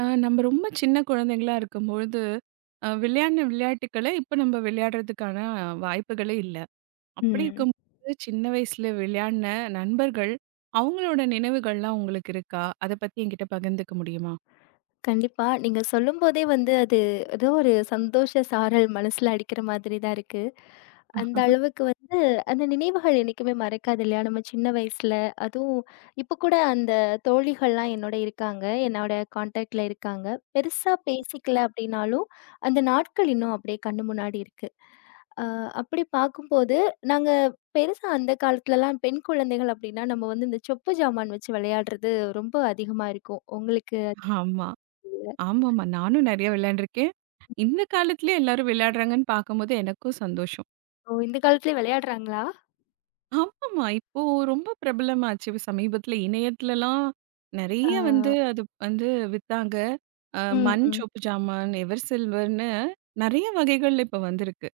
நம்ம ரொம்ப சின்ன குழந்தைங்களா இருக்கும்பொழுது, விளையாடின விளையாட்டுக்கள இப்ப நம்ம விளையாடுறதுக்கான வாய்ப்புகளே இல்ல. அப்படி ம். இருக்கும்போது சின்ன வயசுல விளையாடின நண்பர்கள், அவங்களோட நினைவுகள்லாம் உங்களுக்கு இருக்கா? அத பத்தி என்கிட்ட பகிர்ந்துக்க முடியுமா? கண்டிப்பா. நீங்க சொல்லும்போதே வந்து அது ஏதோ ஒரு சந்தோஷ சாரல் மனசுல அடிக்கிற மாதிரி தான் இருக்கு. அந்த அளவுக்கு வந்து அந்த நினைவுகள் என்னைக்குமே மறக்காது இல்லையா? நம்ம சின்ன வயசுல அதுவும் இப்ப கூட அந்த தோழிகள்லாம் என்னோட இருக்காங்க. என்னோட கான்டாக்ட்ல இருக்காங்க. பெருசா பேசிக்கல அப்படின்னாலும், அந்த நாட்கள் இன்னும் அப்படியே கண்ணு முன்னாடி இருக்கு. அ அப்படி பார்க்கும்போது, நாங்க பெருசா அந்த காலத்துலலாம் பெண் குழந்தைகள் அப்படின்னா, நம்ம வந்து இந்த சொப்பு ஜாமான் வச்சு விளையாடுறது ரொம்ப அதிகமா இருக்கும். உங்களுக்கு ஆமா. ஆமாமா. நானும் நெறைய விளையாண்டுருக்கேன். இந்த காலத்திலயே எல்லாரும் விளையாடுறாங்கன்னு பார்க்கும்போது எனக்கும் சந்தோஷம். ஓ! இந்த காலத்துலயும் விளையாடுறாங்களா? ஆமாமா. இப்போ ரொம்ப பிரபலமாச்சு. சமீபத்தில இணையத்துலலாம் ஆ, நெறைய வந்து அது வந்து வித்தாங்க. அ ம், மண் ம். சொப்பு ஜாமான், எவர் சில்வர்ன்னு நெறைய வகைகள் இப்ப வந்திருக்கு.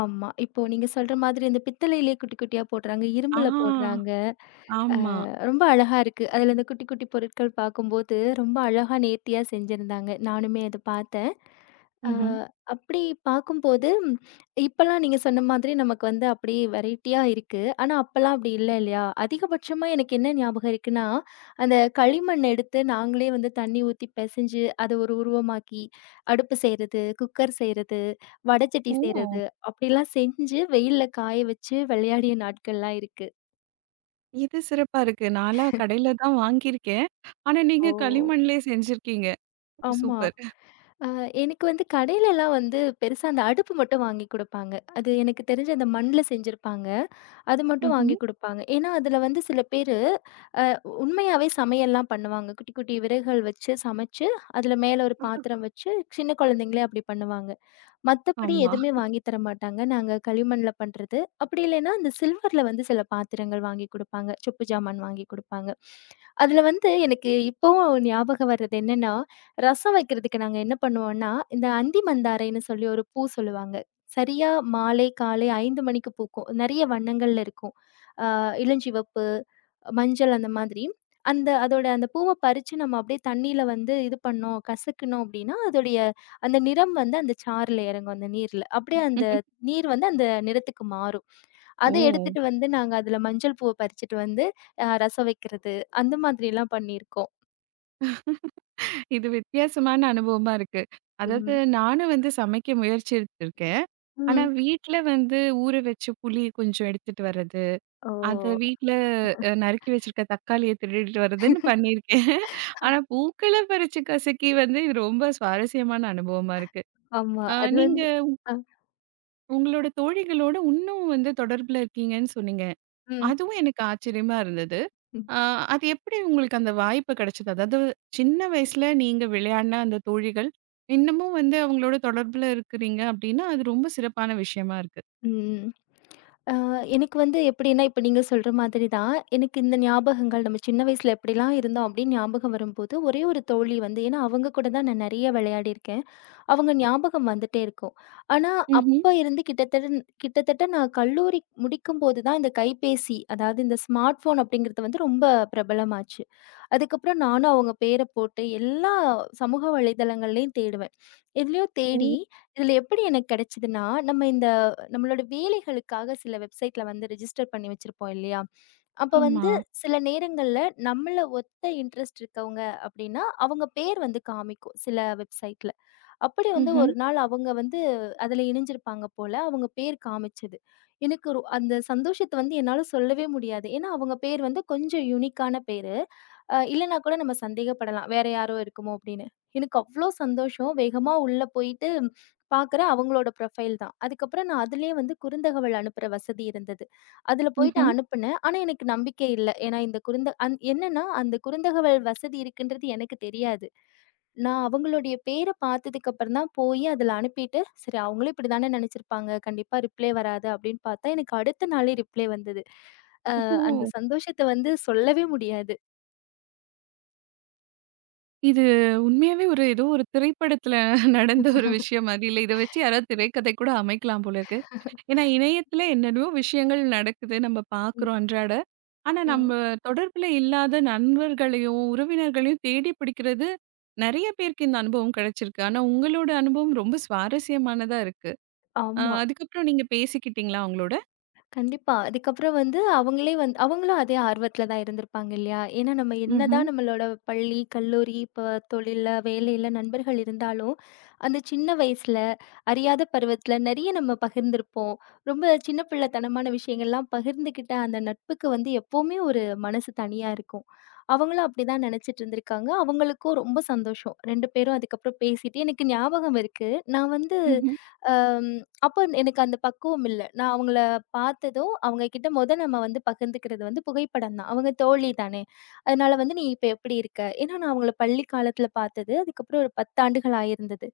ஆமா. இப்போ நீங்க சொல்ற மாதிரி இந்த பித்தளையிலே குட்டி குட்டியா போடுறாங்க, ஆ இரும்புல போடுறாங்க. அ ஆமா. ரொம்ப அழகா இருக்கு. அதில இந்த குட்டி, குட்டி பொருட்கள் பார்க்கும்போது, ரொம்ப அழகா நேர்த்தியா செஞ்சிருந்தாங்க. நானுமே அத பார்த்தேன். அ ம்ஹ்ம். அப்படி பார்க்கும்போது, இப்பலாம் நீங்க சொன்ன மாதிரி நமக்கு வந்து அப்படியே வெரைட்டியா இருக்கு. ஆனா, அப்பலாம் அப்படி இல்ல இல்லையா? அதிகபட்சமா எனக்கு என்ன ஞாபகம் இருக்குன்னா, அந்த களிமண் எடுத்து நாங்களே வந்து தண்ணி ஊத்தி பெசஞ்சு, அத ஒரு உருவமாக்கி, அடுப்பு செய்றது, குக்கர் செய்றது, வடச்சட்டி ஓ! செய்றது, அப்படிலாம் செஞ்சு வெயில்ல காய வச்சு விளையாடிய நாட்கள்லாம் இருக்கு. இது சிறப்பா இருக்கு. நான்லாம் கடையில தான் வாங்கியிருக்கேன். ஆனா ஓ! நீங்க களிமண்லயே செஞ்சிருக்கீங்க. ஆமா. சூப்பர். அ எனக்கு வந்து கடையிலலாம் வந்து பெருசா அந்த அடுப்பு மட்டும் வாங்கி குடுப்பாங்க. அது எனக்கு தெரிஞ்சு அந்த மண்ல செஞ்சிருப்பாங்க. அது மட்டும் ம்ஹ்ம். வாங்கி குடுப்பாங்க. ஏன்னா, அதுல வந்து சில பேரு அ உண்மையாவே சமையல்லாம் பண்ணுவாங்க. குட்டி குட்டி விறகுகள் வச்சு சமைச்சு, அதுல மேல ஒரு பாத்திரம் வச்சு சின்ன குழந்தைங்களே அப்படி பண்ணுவாங்க. மத்தபடி ஆமா. எதுவுமே வாங்கி தர மாட்டாங்க. நாங்க களிமண்ல பண்றது. அப்படி இல்லைன்னா, அந்த சில்வர்ல வந்து சில பாத்திரங்கள் வாங்கி குடுப்பாங்க. சொப்பு ஜாமான் வாங்கி குடுப்பாங்க. அதுல வந்து எனக்கு இப்பவும் ஞாபகம் வர்றது என்னன்னா, ரசம் வைக்கிறதுக்கு நாங்க என்ன பண்ணுவோம்னா, இந்த அந்தி மந்தாரைன்னு சொல்லி ஒரு பூ சொல்லுவாங்க. சரியா மாலை, காலை 5 மணிக்கு பூக்கும். நெறைய வண்ணங்கள்ல இருக்கும். அ இளஞ்சிவப்பு, மஞ்சள் அந்த மாதிரி. அந்த அதோட அந்த பூவ பறிச்சு நம்ம அப்படியே தண்ணீல வந்து இது பண்ணோம், கசக்குனோம் அப்படின்னா, அதோடைய அந்த நிறம் வந்து அந்த சாறுல இறங்கும் அந்த நீர்ல. அப்படியே அந்த நீர் வந்து அந்த நிறத்துக்கு மாறும். அத ஓ! எடுத்துட்டு வந்து நாங்க அதுல மஞ்சள் பூவ பறிச்சுட்டு வந்து ரசம் வைக்கிறது, அந்த மாதிரிலாம் பண்ணியிருக்கோம். இது வித்தியாசமான அனுபவமா இருக்கு. அதாவது ம். நானும் வந்து சமைக்க முயற்சி எடுத்திருக்கேன். ஆனா ம். வீட்ல வந்து ஊற வச்ச புளி கொஞ்சம் எடுத்துட்டு வர்றது, ஓ! அத வீட்ல நறுக்கி வச்சிருக்க தக்காளிய திருடிட்டு வர்றதுன்னு பண்ணியிருக்கேன். ஆனா பூக்கள பறிச்சு கசக்கி வந்து இது ரொம்ப சுவாரஸ்யமான அனுபவமா இருக்கு. ஆமா. அ அது நீங்க வந்து அ உங்களோட தோழிகளோட இன்னும் வந்து தொடர்புல இருக்கீங்கன்னு சொன்னீங்க. ம். அதுவும் எனக்கு ஆச்சரியமா இருந்தது. ம். ஆ, அது எப்படி உங்களுக்கு அந்த வாய்ப்பு கிடைச்சது? அதாவது சின்ன வயசுல நீங்க விளையாடின அந்த தோழிகள், இன்னமும் வந்து அவங்களோட தொடர்புல இருக்கிறீங்க அப்படின்னா, அது ரொம்ப சிறப்பான விஷயமா இருக்கு. ம். அ எனக்கு வந்து எப்படின்னா, இப்ப நீங்க சொல்ற மாதிரி தான். எனக்கு இந்த ஞாபகங்கள் நம்ம சின்ன வயசுல எப்படிலாம் இருந்தோம் அப்படின்னு ஞாபகம் வரும்போது, ஒரே ஒரு தோழி வந்து ஏன்னா அவங்க கூட தான் நான் நெறைய விளையாடியிருக்கேன். அவங்க ஞாபகம் வந்துட்டே இருக்கும். ஆனா, ம்ஹ்ம். அப்ப இருந்து கிட்டத்தட்ட கிட்டத்தட்ட நான் கல்லூரி முடிக்கும்போது தான் இந்த கைபேசி, அதாவது இந்த ஸ்மார்ட் ஃபோன் அப்படிங்கிறது வந்து ரொம்ப பிரபலமாச்சு. அதுக்கப்புறம் நானும் அவங்க பேர போட்டு எல்லா சமூக வலைதளங்கள்லயும் தேடுவேன். எதுலயோ ஓ! தேடி, இதுல எப்படி எனக்கு கிடைச்சதுன்னா, நம்ம இந்த நம்மளோட வேலைகளுக்காக சில வெப்சைட்ல வந்து ரிஜிஸ்டர் பண்ணி வச்சிருப்போம் இல்லையா? அப்ப ஆமா. வந்து சில நேரங்கள்ல நம்மள ஒத்த இன்ட்ரெஸ்ட் இருக்கவங்க அப்படின்னா அவங்க பேர் வந்து காமிக்கும் சில வெப்சைட்ல. அப்படி வந்து ம்ஹ்ம், ஒரு நாள் அவங்க வந்து அதுல இணைஞ்சிருப்பாங்க போல. அவங்க பேர் காமிச்சது. எனக்கு அந்த சந்தோஷத்த வந்து என்னால சொல்லவே முடியாது. ஏன்னா அவங்க பேர் வந்து கொஞ்சம் யூனிக்கான பேரு. இல்லன்னா கூட நம்ம சந்தேகப்படலாம். வேற யாரோ இருக்குமோ அப்படின்னு. எனக்கு அவ்ளோ சந்தோஷம். வேகமா உள்ள போயிட்டு பார்க்குறேன் அவங்களோட ப்ரொஃபைல் தான். அதுக்கப்புறம் நான் அதிலயே வந்து குறுந்தகவல் அனுப்புற வசதி இருந்தது. அதுல போயிட்டு ம்ஹ்ம். அனுப்புனேன். ஆனா எனக்கு நம்பிக்கை இல்ல. ஏன்னா இந்த குறுந்த அந் என்னன்னா, அந்த குறுந்தகவல் வசதி இருக்குன்றது எனக்கு தெரியாது. நான் அவங்களுடைய பேர பார்த்ததுக்கு அப்புறம் தான் போயி அதுல அனுப்பிட்டு, சரி அவங்களும் இப்படிதானே நெனச்சிருப்பாங்க. கண்டிப்பா ரிப்ளே வராது அப்படின்னு பார்த்தா, எனக்கு அடுத்த நாளே ரிப்ளே வந்தது. அந்த ஓ! சந்தோஷத்த வந்து சொல்லவே முடியாது. இது உண்மையாவே ஒரு ஏதோ ஒரு திரைப்படத்துல நடந்த ஒரு விஷயம் மாரி இல்ல. இத வச்சு யாராவது திரைக்கதை கூட அமைக்கலாம் போல இருக்கு. ஏன்னா இணையத்துல என்னென்னவோ விஷயங்கள் நடக்குது. நம்ம பார்க்குறோம் அன்றாட ஆனா, நம்ம ம். தொடர்புல இல்லாத நண்பர்களையும், உறவினர்களையும் தேடி பிடிக்கிறது நெறைய பேருக்கு இந்த அனுபவம் கிடைச்சிருக்கு. ஆனா, உங்களோட அனுபவம் ரொம்ப சுவாரஸ்யமானதா இருக்கு. ஆமா. அதுக்கப்புறம் நீங்க பேசிக்கிட்டீங்களா அவங்களோட? கண்டிப்பா. அதுக்கப்புறம் வந்து அவங்களே வந்து அவங்களும் அதே ஆர்வத்துல தான் இருந்திருப்பாங்க இல்லையா? ஏன்னா நம்ம என்னதான் ம்ஹ்ம். நம்மளோட பள்ளி, கல்லூரி, இப்ப தொழில்ல, வேலையில நண்பர்கள் இருந்தாலும், அந்த சின்ன வயசுல, அறியாத பருவத்துல நெறைய நம்ம பகிர்ந்திருப்போம். ரொம்ப சின்ன பிள்ளைத்தனமான விஷயங்கள்லாம் பகிர்ந்துக்கிட்ட அந்த நட்புக்கு வந்து எப்பவுமே ஒரு மனசு தனியா இருக்கும். அவங்களும் அப்படிதான் நெனைச்சிட்டு இருந்திருக்காங்க. அவங்களுக்கும் ரொம்ப சந்தோஷம். 2 பேரும் அதுக்கப்புறம் பேசிட்டு எனக்கு ஞாபகம் இருக்கு. நான் வந்து, ம்ஹ்ம். அ அப்ப எனக்கு அந்த பக்குவம் இல்ல. நான் அவங்கள பார்த்ததும், அவங்க கிட்ட மொத நம்ம வந்து பகிர்ந்துக்கிறது வந்து புகைப்படம் தான். அவங்க தோழி தானே! அதனால வந்து, "நீ இப்ப எப்படி இருக்க?" ஏன்னா நான் அவங்கள பள்ளி காலத்துல பார்த்தது. அதுக்கப்புறம் ஒரு 10 ஆண்டுகள் ஆயிருந்தது.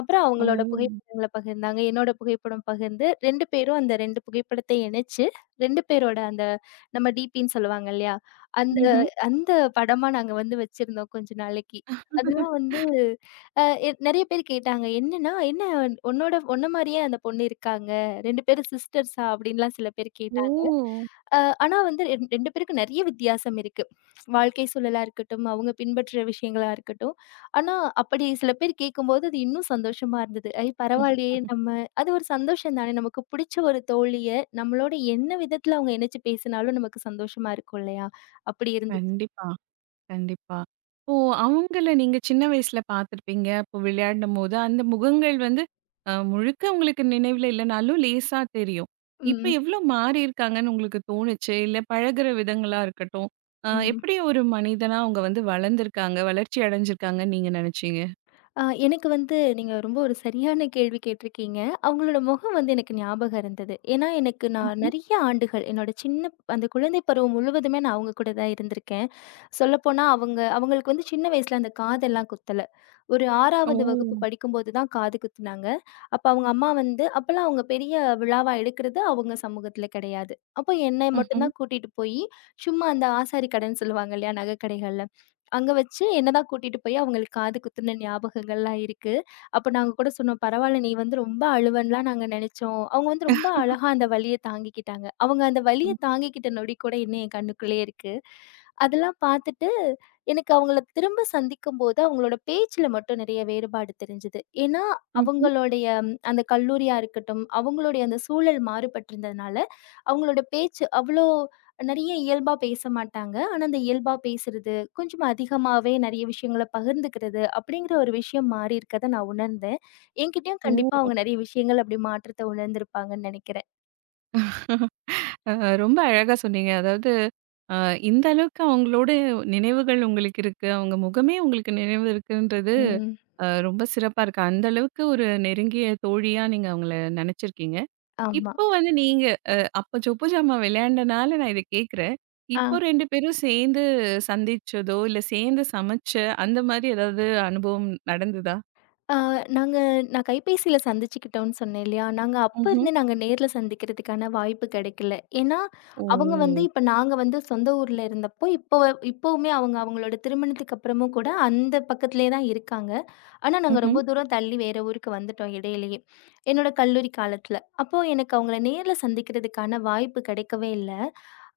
அப்புறம் ஓ! அவங்களோட புகைப்படங்கள பகிர்ந்தாங்க. என்னோட புகைப்படம் பகிர்ந்து 2 பேரும் அந்த 2 புகைப்படத்தை இணைச்சு, 2 பேரோட அந்த நம்ம டிபின்னு சொல்லுவாங்க இல்லயா! அந்த ம்ஹ்ம். அந்த படமா நாங்க வந்து வச்சிருந்தோம் கொஞ்ச நாளைக்கு. அதெல்லாம் வந்து அ எ நெறைய பேர் கேட்டாங்க. என்னன்னா, "என்ன உன்ன மாரியே அந்த பொண்ணு இருக்காங்க. 2 பேரும் சிஸ்டர்ஸா?" அப்படின்லாம் சில பேர் ஓ! கேட்டாங்க. அ ஆனா வந்து 2 பேருக்கும் நெறைய வித்தியாசம் இருக்கு. வாழ்க்கை சூழலா இருக்கட்டும், அவங்க பின்பற்ற விஷயங்களா இருக்கட்டும். ஆனா அப்படி சில பேர் கேட்கும்போது, அது இன்னும் சந்தோஷமா இருந்தது. "ஐ பரவாயில்லையே நம்ம" அது ஒரு சந்தோஷம் தானே. நமக்கு புடிச்ச ஒரு தோழிய, நம்மளோட என்ன விதத்துல அவங்க இணைச்சு பேசினாலும் நமக்கு சந்தோஷமா இருக்கும் இல்லையா? அப்படி இருந்துச்சு. கண்டிப்பா. கண்டிப்பா. இப்போ அவங்கள நீங்க சின்ன வயசுல பார்த்துருப்பீங்க. அப்போ விளையாடும்போது அந்த முகங்கள் வந்து முழுக்க உங்களுக்கு நினைவுல இல்லனாலும் லேசா தெரியும். இப்ப ம். எவ்ளோ மாறியிருக்காங்கன்னு உங்களுக்கு தோணுச்சு? இல்ல பழகுற விதங்களா இருக்கட்டும், ம். எப்படி ஒரு மனிதனா அவங்க வந்து வளர்ந்திருக்காங்க, வளர்ச்சி அடைஞ்சிருக்காங்கன்னு நீங்க நினைச்சீங்க? எனக்கு வந்து நீங்க ரொம்ப ஒரு சரியான கேள்வி கேட்டிருக்கீங்க. அவங்களோட முகம் வந்து எனக்கு ஞாபகம் இருந்தது. ஏன்னா, எனக்கு நான் ம்ஹ்ம். நெறைய ஆண்டுகள் என்னோட சின்ன அந்த குழந்தை பருவம் முழுவதுமே நான் அவங்க கூட தான் இருந்திருக்கேன். சொல்லப்போனா அவங்களுக்கு வந்து சின்ன வயசுல அந்த காதெல்லாம் குத்தல. ஒரு ஓ! 6வது வகுப்பு படிக்கும்போது தான் காது குத்துனாங்க. அப்ப அவங்க அம்மா வந்து அப்பலாம் அவங்க பெரிய விழாவா எடுக்கிறது அவங்க சமூகத்துல கிடையாது. அப்போ என்னை மட்டும் ம்ஹ்ம். தான் கூட்டிட்டு போயி, சும்மா அந்த ஆசாரி கடைன்னு சொல்லுவாங்க இல்லையா? நகைக்கடைகள்ல அங்க வச்சு என்ன தான் கூட்டிட்டு போய் அவங்களுக்கு காது குத்துன ஞாபகங்கள்லாம் இருக்கு. அப்ப நாங்க கூட சொன்னோம், "பரவால்ல நீ வந்து ரொம்ப அழுவன்லாம் நாங்க நெனச்சோம்." அவங்க வந்து ரொம்ப அழகா அந்த வலிய தாங்கிக்கிட்டாங்க. அவங்க அந்த வலிய ம். தாங்கிக்கிட்ட நொடி கூட இன்னும் என் கண்ணுக்குள்ளயே இருக்கு. அதெல்லாம் பார்த்துட்டு எனக்கு அவங்கள திரும்ப சந்திக்கும்போது அவங்களோட பேச்சுல மட்டும் நெறைய வேறுபாடு தெரிஞ்சது. ஏன்னா ம்ஹ்ம். ம்ஹ்ம். அந்த கல்லூரியா இருக்கட்டும், அவங்களுடைய அந்த சூழல் மாறுபட்டிருந்ததுனால, அவங்களோட பேச்சு அவ்ளோ நிறைய இயல்பா பேச மாட்டாங்க. ஆனா, அந்த இயல்பா பேசுறது, கொஞ்சம் அதிகமாவே நெறைய விஷயங்கள பகிர்ந்துக்கிறது, அப்படிங்கிற ஒரு விஷயம் மாறி இருக்கத நான் உணர்ந்தேன். என்கிட்டயும் கண்டிப்பா ஓ! அவங்க நெறைய விஷயங்கள் அப்படி மாற்றத்த உணர்ந்திருப்பாங்கன்னு நெனைக்கிறேன். அ ரொம்ப அழகா சொன்னீங்க. அதாவது அ இந்த அளவுக்கு அவங்களோட நினைவுகள் உங்களுக்கு இருக்கு. அவங்க முகமே உங்களுக்கு நினைவு இருக்குன்றது ம். ரொம்ப சிறப்பா இருக்கு. அந்த அளவுக்கு ஒரு நெருங்கிய தோழியா நீங்க அவங்கள நெனச்சிருக்கீங்க. ஆமா. இப்போ வந்து நீங்க அப்ப சொப்பு ஜாமா விளையாண்டனால நான் இத கேட்கிறேன். ஆ. இப்போ 2 பேரும் சேர்ந்து சந்திச்சதோ, இல்ல சேர்ந்து சமைச்ச அந்த மாரி ஏதாவது அனுபவம் நடந்ததா? ஆ நாங்க நான் கைபேசியில சந்திச்சுக்கிட்டோம்னு சொன்னேன் இல்லையா? நாங்க அப்ப ம்ஹ்ம். இருந்து நாங்க நேர்ல சந்திக்கிறதுக்கான வாய்ப்பு கெடைக்கல. ஏன்னா, ஓ! அவங்க வந்து இப்ப நாங்க வந்து சொந்த ஊர்ல இருந்தப்போ, இப்பவுமே அவங்க அவங்களோட திருமணத்துக்கு அப்புறமும் கூட அந்த பக்கத்திலேயே தான் இருக்காங்க. ஆனா, நாங்க ம்ஹ்ம், ரொம்ப தூரம் தள்ளி வேற ஊருக்கு வந்துட்டோம் இடையிலேயே. என்னோட கல்லூரி காலத்துல. அப்போ எனக்கு அவங்கள நேர்ல சந்திக்கிறதுக்கான வாய்ப்பு கிடைக்கவே இல்ல.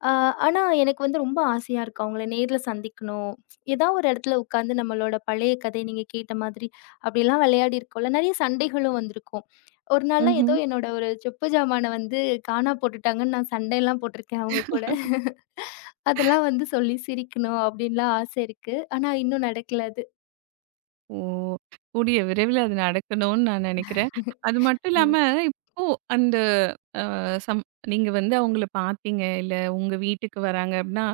அ ஆனா, எனக்கு வந்து ரொம்ப ஆசையா இருக்கு. அவங்கள நேர்ல சந்திக்கணும். ஏதாவது ஒரு இடத்துல உட்கார்ந்து நம்மளோட பழைய கதை நீங்க கேட்ட மாதிரி அப்படிலாம் விளையாடி இருக்கோம்ல. நெறைய சண்டைகளும் வந்திருக்கும். ஒரு நாள்லாம் ஏதோ ம்ஹ்ம். என்னோட ஒரு செப்பு ஜாமான வந்து காணா போட்டுட்டாங்கன்னு நான் சண்டைலாம் போட்டிருக்கேன் அவங்க கூட. அதெல்லாம் வந்து சொல்லி சிரிக்கணும் அப்படின்லாம் ஆசை இருக்கு. ஆனா, இன்னும் நடக்கல அது. ஓ! கூடிய விரைவில அது நடக்கணும்னு நான் நினைக்கிறேன். அது மட்டும் ம். இல்லாம, இப்போ அந்த அ சம் நீங்க வந்து அவங்கள பார்த்தீங்க, இல்ல உங்க வீட்டுக்கு வராங்க அப்படின்னா,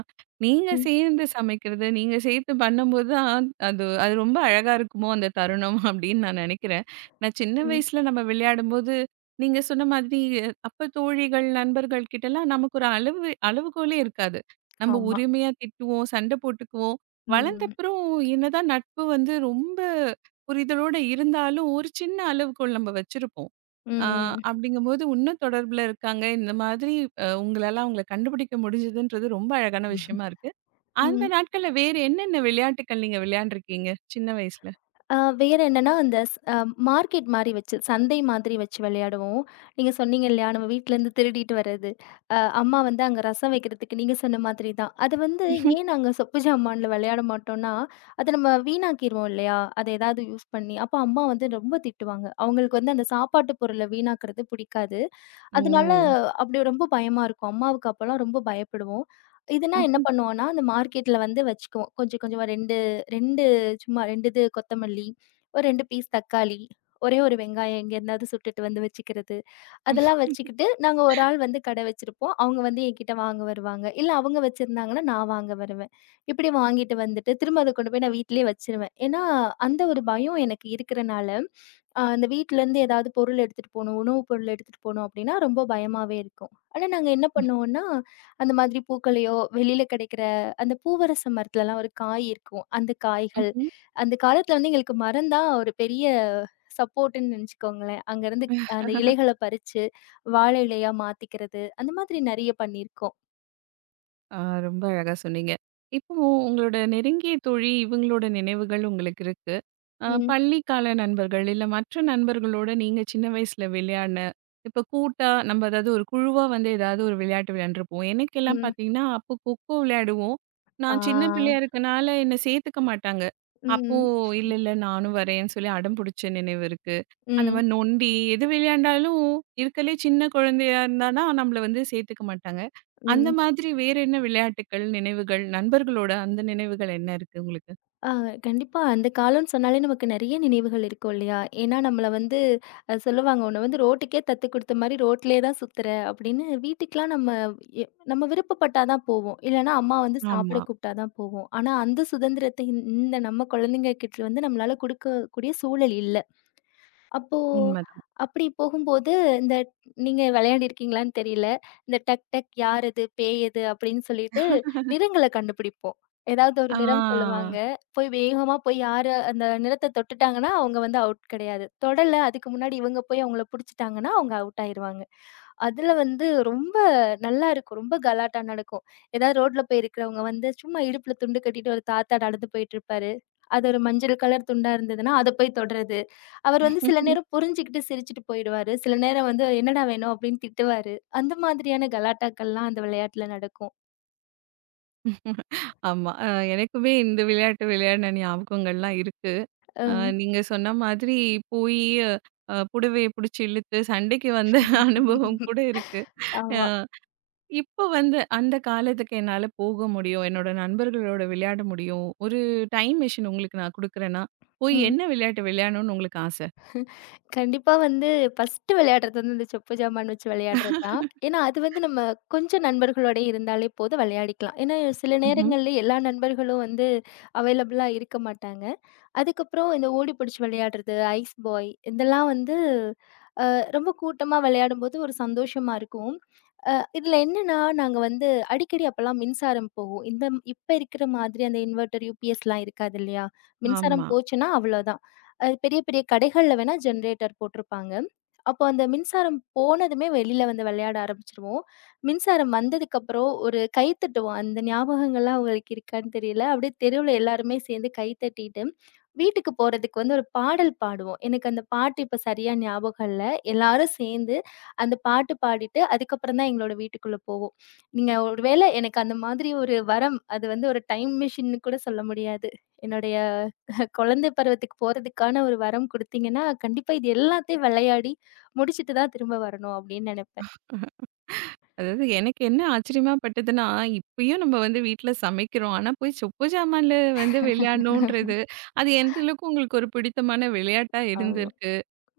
நீங்க ம். சேர்ந்து சமைக்கிறது, நீங்க சேர்த்து பண்ணும்போது தான் அது அது ரொம்ப அழகா இருக்குமோ அந்த தருணம் அப்படின்னு நான் நினைக்கிறேன். நான் சின்ன வயசுல நம்ம விளையாடும்போது, நீங்க சொன்ன மாதிரி அப்ப தோழிகள், நண்பர்கள் கிட்டலாம் நமக்கு ஒரு அளவு அளவுகோலே இருக்காது. நம்ம ஆமா. உரிமையா திட்டுவோம், சண்டை போட்டுக்குவோம். ம். வளர்ந்தப்புறம் என்னதான் நட்பு வந்து ரொம்ப புரிதலோட இருந்தாலும், ஒரு சின்ன அளவுக்குள் நம்ம வச்சிருப்போம். ஆ ம். அப்படிங்கும்போது இன்னும் தொடர்புல இருக்காங்க. இந்த மாதிரி உங்களால அவங்கள கண்டுபிடிக்க முடிஞ்சதுன்றது ரொம்ப அழகான விஷயமா இருக்கு. அந்த ம். நாட்கள்ல வேறு என்னென்ன விளையாட்டுக்கள் நீங்க விளையாண்டுருக்கீங்க? சின்ன வயசுல. வேற என்னன்னா, அந்த ஸ் அ மார்க்கெட் மாரி வச்சு, சந்தை மாதிரி வச்சு விளையாடுவோம். நீங்க சொன்னீங்க இல்லையா? நம்ம வீட்லருந்து திருடிட்டு வர்றது. அம்மா வந்து அங்க ரசம் வைக்கிறதுக்கு நீங்க சொன்ன மாதிரி தான். அது வந்து ஏன் நாங்க சொப்பு ஜாமான்ல விளையாட மாட்டோம்னா, அத நம்ம வீணாக்கிருவோம் இல்லையா? அத ஏதாவது யூஸ் பண்ணி. அப்ப அம்மா வந்து ரொம்ப திட்டுவாங்க. அவங்களுக்கு வந்து அந்த சாப்பாட்டு பொருள வீணாக்குறது பிடிக்காது. ஓ! அதனால அப்படி ரொம்ப பயமா இருக்கும். அம்மாவுக்கு அப்பலாம் ரொம்ப பயப்படுவோம். இதுனா என்ன பண்ணுவோம்னா, அந்த மார்க்கெட்ல வந்து வச்சுக்குவோம். கொஞ்சம் கொஞ்சமா 2 சும்மா 2 இது கொத்தமல்லி, ஒரு 2 பீஸ் தக்காளி, ஒரே ஒரு வெங்காயம் எங்க இருந்தாவது சுட்டுட்டு வந்து வச்சுக்கிறது. அதெல்லாம் வச்சுக்கிட்டு, நாங்க ஒரு ஆள் வந்து கடை வச்சிருப்போம். அவங்க வந்து என்கிட்ட வாங்க வருவாங்க. இல்ல அவங்க வச்சிருந்தாங்கன்னா, நான் வாங்க வருவேன். இப்படி வாங்கிட்டு வந்துட்டு, திரும்ப அத கொண்டு போய் நான் வீட்டிலேயே வச்சுருவேன். ஏன்னா, அந்த ஒரு பயம் எனக்கு இருக்கிறனால, அந்த வீட்லருந்து ஏதாவது பொருள் எடுத்துட்டு போணும், உணவு பொருள் எடுத்துட்டு போணும் அப்படின்னா, ரொம்ப பயமாவே இருக்கும். ஆனா, நாங்க என்ன பண்ணுவோம்னா, அந்த மாதிரி பூக்களையோ, வெளியில கிடைக்கிற அந்த பூவரச மரத்துலலாம் ஒரு காய் இருக்கும். அந்த காய்கள், உம்ஹும். அந்த காலத்துல வந்து எங்களுக்கு மரம் தான் ஒரு பெரிய சப்போர்ட்டுன்னு நெனச்சுக்கோங்களேன். அங்கருந்து அந்த இலைகள பறிச்சு வாழை இலையா மாத்திக்கிறது, அந்த மாதிரி நெறைய பண்ணியிருக்கோம். ஆ, ரொம்ப அழகா சொன்னீங்க. இப்போ உங்களோட நெருங்கிய தோழி இவங்களோட நினைவுகள் உங்களுக்கு இருக்கு. ம். பள்ளிக்கால நண்பர்கள், இல்ல மற்ற நண்பர்களோட நீங்க சின்ன வயசுல விளையாடின, இப்போ கூட்டா நம்ம ஏதாவது ஒரு குழுவா வந்து ஏதாவது ஒரு விளையாட்டு விளையாண்டுருப்போம். எனக்கெல்லாம் ம். பார்த்தீங்கன்னா, அப்போ கொக்கோ விளையாடுவோம். ஆ. நான் சின்ன பிள்ளையா இருக்கனால என்ன சேர்த்துக்க மாட்டாங்க. அப்போ ம். இல்ல, இல்ல நானும் வரேன்னு சொல்லி அடம் பிடிச்ச நினைவு இருக்கு. அந்த ம். மாரி நொண்டி எது விளையாண்டாலும் இருக்கலே சின்ன குழந்தையா இருந்தா தான் நம்மள வந்து சேர்த்துக்க மாட்டாங்க. அந்த ம். மாதிரி வேற என்ன விளையாட்டுக்கள், நினைவுகள், நண்பர்களோட அந்த நினைவுகள் என்ன இருக்கு உங்களுக்கு? ஆ கண்டிப்பா அந்த காலம்னு சொன்னாலே நமக்கு நெறைய நினைவுகள் இருக்கும் இல்லையா? ஏன்னா நம்மள வந்து சொல்லுவாங்க, "உன்ன வந்து ரோட்டுக்கே தத்து குடுத்த மாரி ரோட்லயே தான் சுத்துற" அப்படின்னு வீட்டுக்கெல்லாம் நம்ம எ நம்ம விருப்பப்பட்டா தான் போவோம். இல்லன்னா அம்மா வந்து சாப்பிட ஆமா. கூப்பிட்டா தான் போவோம். ஆனா அந்த சுதந்திரத்த இந்த நம்ம குழந்தைங்க கிட்ட வந்து நம்மளால குடுக்கக்கூடிய சூழல் இல்ல. அப்போ உண்மதான். அப்படி போகும்போது, இந்த நீங்க விளையாடிருக்கீங்களான்னு தெரியல. இந்த டக் டக் யார் அது? பேய் எது? அப்படின்னு சொல்லிட்டு நிறங்கள கண்டுபிடிப்போம். ஏதாவது ஒரு ஆ நிறம் சொல்லுவாங்க. வேகமா போய் யாரு அந்த நிறத்த தொட்டுட்டாங்கன்னா, அவங்க வந்து அவுட் கிடையாது. தொடல அதுக்கு முன்னாடி இவங்க போய் அவங்கள புடிச்சுட்டாங்கன்னா, அவங்க அவுட் ஆயிருவாங்க. அதுல வந்து ரொம்ப நல்லாருக்கும். ரொம்ப கலாட்டா நடக்கும். ஏதாவது ரோட்ல போய் இருக்கிறவங்க வந்து சும்மா இடுப்புல துண்டு கட்டிட்டு ஒரு தாத்தா நடந்து போயிட்டுருப்பாரு. அது ஒரு மஞ்சள் கலர் துண்டா இருந்ததுன்னா, அத போய் தொடுறது. அவர் வந்து சில நேரம் புரிஞ்சுகிட்டு சிரிச்சுட்டு போயிடுவாரு. சில நேரம் வந்து "என்னடா வேணும்?" அப்படின்னு திட்டுவாரு. அந்த மாதிரியான கலாட்டாக்கள்லாம் அந்த விளையாட்டுல நடக்கும். ஆமா. எனக்குமே இந்த விளையாட்டு விளையாடின ஞாபகங்கள்லாம் இருக்கு. அ ம். நீங்க சொன்ன மாதிரி போயி புடவைய புடிச்சு இழுத்து சண்டைக்கு வந்த அனுபவம் கூட இருக்கு. அ ஆமா. இப்ப வந்து அந்த காலத்துக்கு என்னால போக முடியும். என்னோட நண்பர்களோட விளையாட முடியும். ஒரு டைம் மெஷின் உங்களுக்கு நான் குடுக்குறேன்னா, போய் ம். என்ன விளையாட்டு விளையாடணும்னு உங்களுக்கு ஆசை? கண்டிப்பா வந்து ஃபர்ஸ்ட்டு விளையாடுறது வந்து இந்த சொப்பு ஜாமான் வச்சு விளையாடுறது தான். ஏன்னா, அது வந்து நம்ம கொஞ்சம் நண்பர்களோட இருந்தாலே போதும் விளையாடிக்கலாம். ஏன்னா, சில ம்ஹ்ம். நேரங்கள்ல எல்லா நண்பர்களும் வந்து அவைலபிளா இருக்க மாட்டாங்க. அதுக்கப்புறம் இந்த ஓடி பிடிச்சு விளையாடுறது, ஐஸ் பாய் இதெல்லாம் வந்து ரொம்ப கூட்டமா விளையாடும்போது ஒரு சந்தோஷமா இருக்கும். இதுல என்னன்னா, நாங்க வந்து அடிக்கடி அப்பலாம் மின்சாரம் போகும். இந்த இப்ப இருக்கிற மாதிரி அந்த இன்வெர்டர், யூபிஎஸ்லாம் இருக்காது இல்லையா? மின்சாரம் ஆமா. போச்சுன்னா அவ்வளோதான். அது பெரிய பெரிய கடைகள்ல வேணா ஜெனரேட்டர் போட்டிருப்பாங்க. அப்போ அந்த மின்சாரம் போனதுமே வெளியில வந்து விளையாட ஆரம்பிச்சுருவோம். மின்சாரம் வந்ததுக்கப்புறம் ஒரு கை தட்டுவோம். அந்த ஞாபகங்கள்லாம் உங்களுக்கு இருக்கான்னு தெரியல. அப்படியே தெருவுல எல்லாருமே சேர்ந்து கை தட்டிட்டு, வீட்டுக்கு போறதுக்கு வந்து ஒரு பாடல் பாடுவோம். எனக்கு அந்த பாட்டு இப்ப சரியா ஞாபகம் இல்ல. எல்லாரும் சேர்ந்து அந்த பாட்டு பாடிட்டு, அதுக்கப்புறம் தான் எங்களோட வீட்டுக்குள்ள போவோம். நீங்க ஒரு வேளை எனக்கு அந்த மாதிரி ஒரு வரம், அது வந்து ஒரு டைம் மிஷின்னு கூட சொல்ல முடியாது. என்னுடைய குழந்தை பருவத்துக்கு போறதுக்கான ஒரு வரம் குடுத்தீங்கன்னா, கண்டிப்பா இது எல்லாத்தையும் விளையாடி முடிச்சுட்டு தான் திரும்ப வரணும் அப்படின்னு நெனைப்பேன். அதாவது எனக்கு என்ன ஆச்சரியமா பட்டதுன்னா, இப்பயும் நம்ம வந்து வீட்ல சமைக்கிறோம். ஆனா போய் சொப்பு ஜாமான்ல வந்து விளையாடணுன்றது, அது எந்த அளவுக்கு உங்களுக்கு ஒரு பிடித்தமான விளையாட்டா ஆமா. இருந்திருக்கு?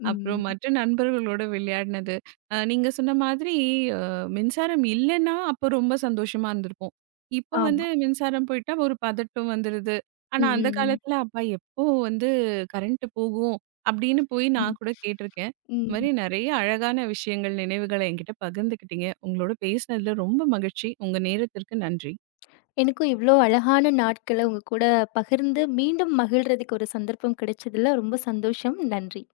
ம். அப்புறம் மற்ற நண்பர்களோட விளையாடினது. நீங்க சொன்ன மாதிரி அ மின்சாரம் இல்லன்னா, அப்போ ரொம்ப சந்தோஷமா இருந்திருப்போம். இப்போ ஆமா. வந்து மின்சாரம் போயிட்டா ஒரு பதட்டம் வந்துருது. ம், ஆனா அந்த ம், காலத்துல அப்பா எப்போ வந்து கரண்ட் போகும் அப்படின்னு போய் ம். நான் கூட கேட்டிருக்கேன். இந்த ம். மாரி நெறைய அழகான விஷயங்கள், நினைவுகள என்கிட்ட பகிர்ந்துக்கிட்டீங்க. உங்களோட பேசினதுல ரொம்ப மகிழ்ச்சி. உங்க நேரத்திற்கு நன்றி. எனக்கும் இவ்ளோ அழகான நாட்கள உங்க கூட பகிர்ந்து மீண்டும் மகிழ்றதுக்கு ஒரு சந்தர்ப்பம் கிடைச்சதுல ரொம்ப சந்தோஷம். நன்றி.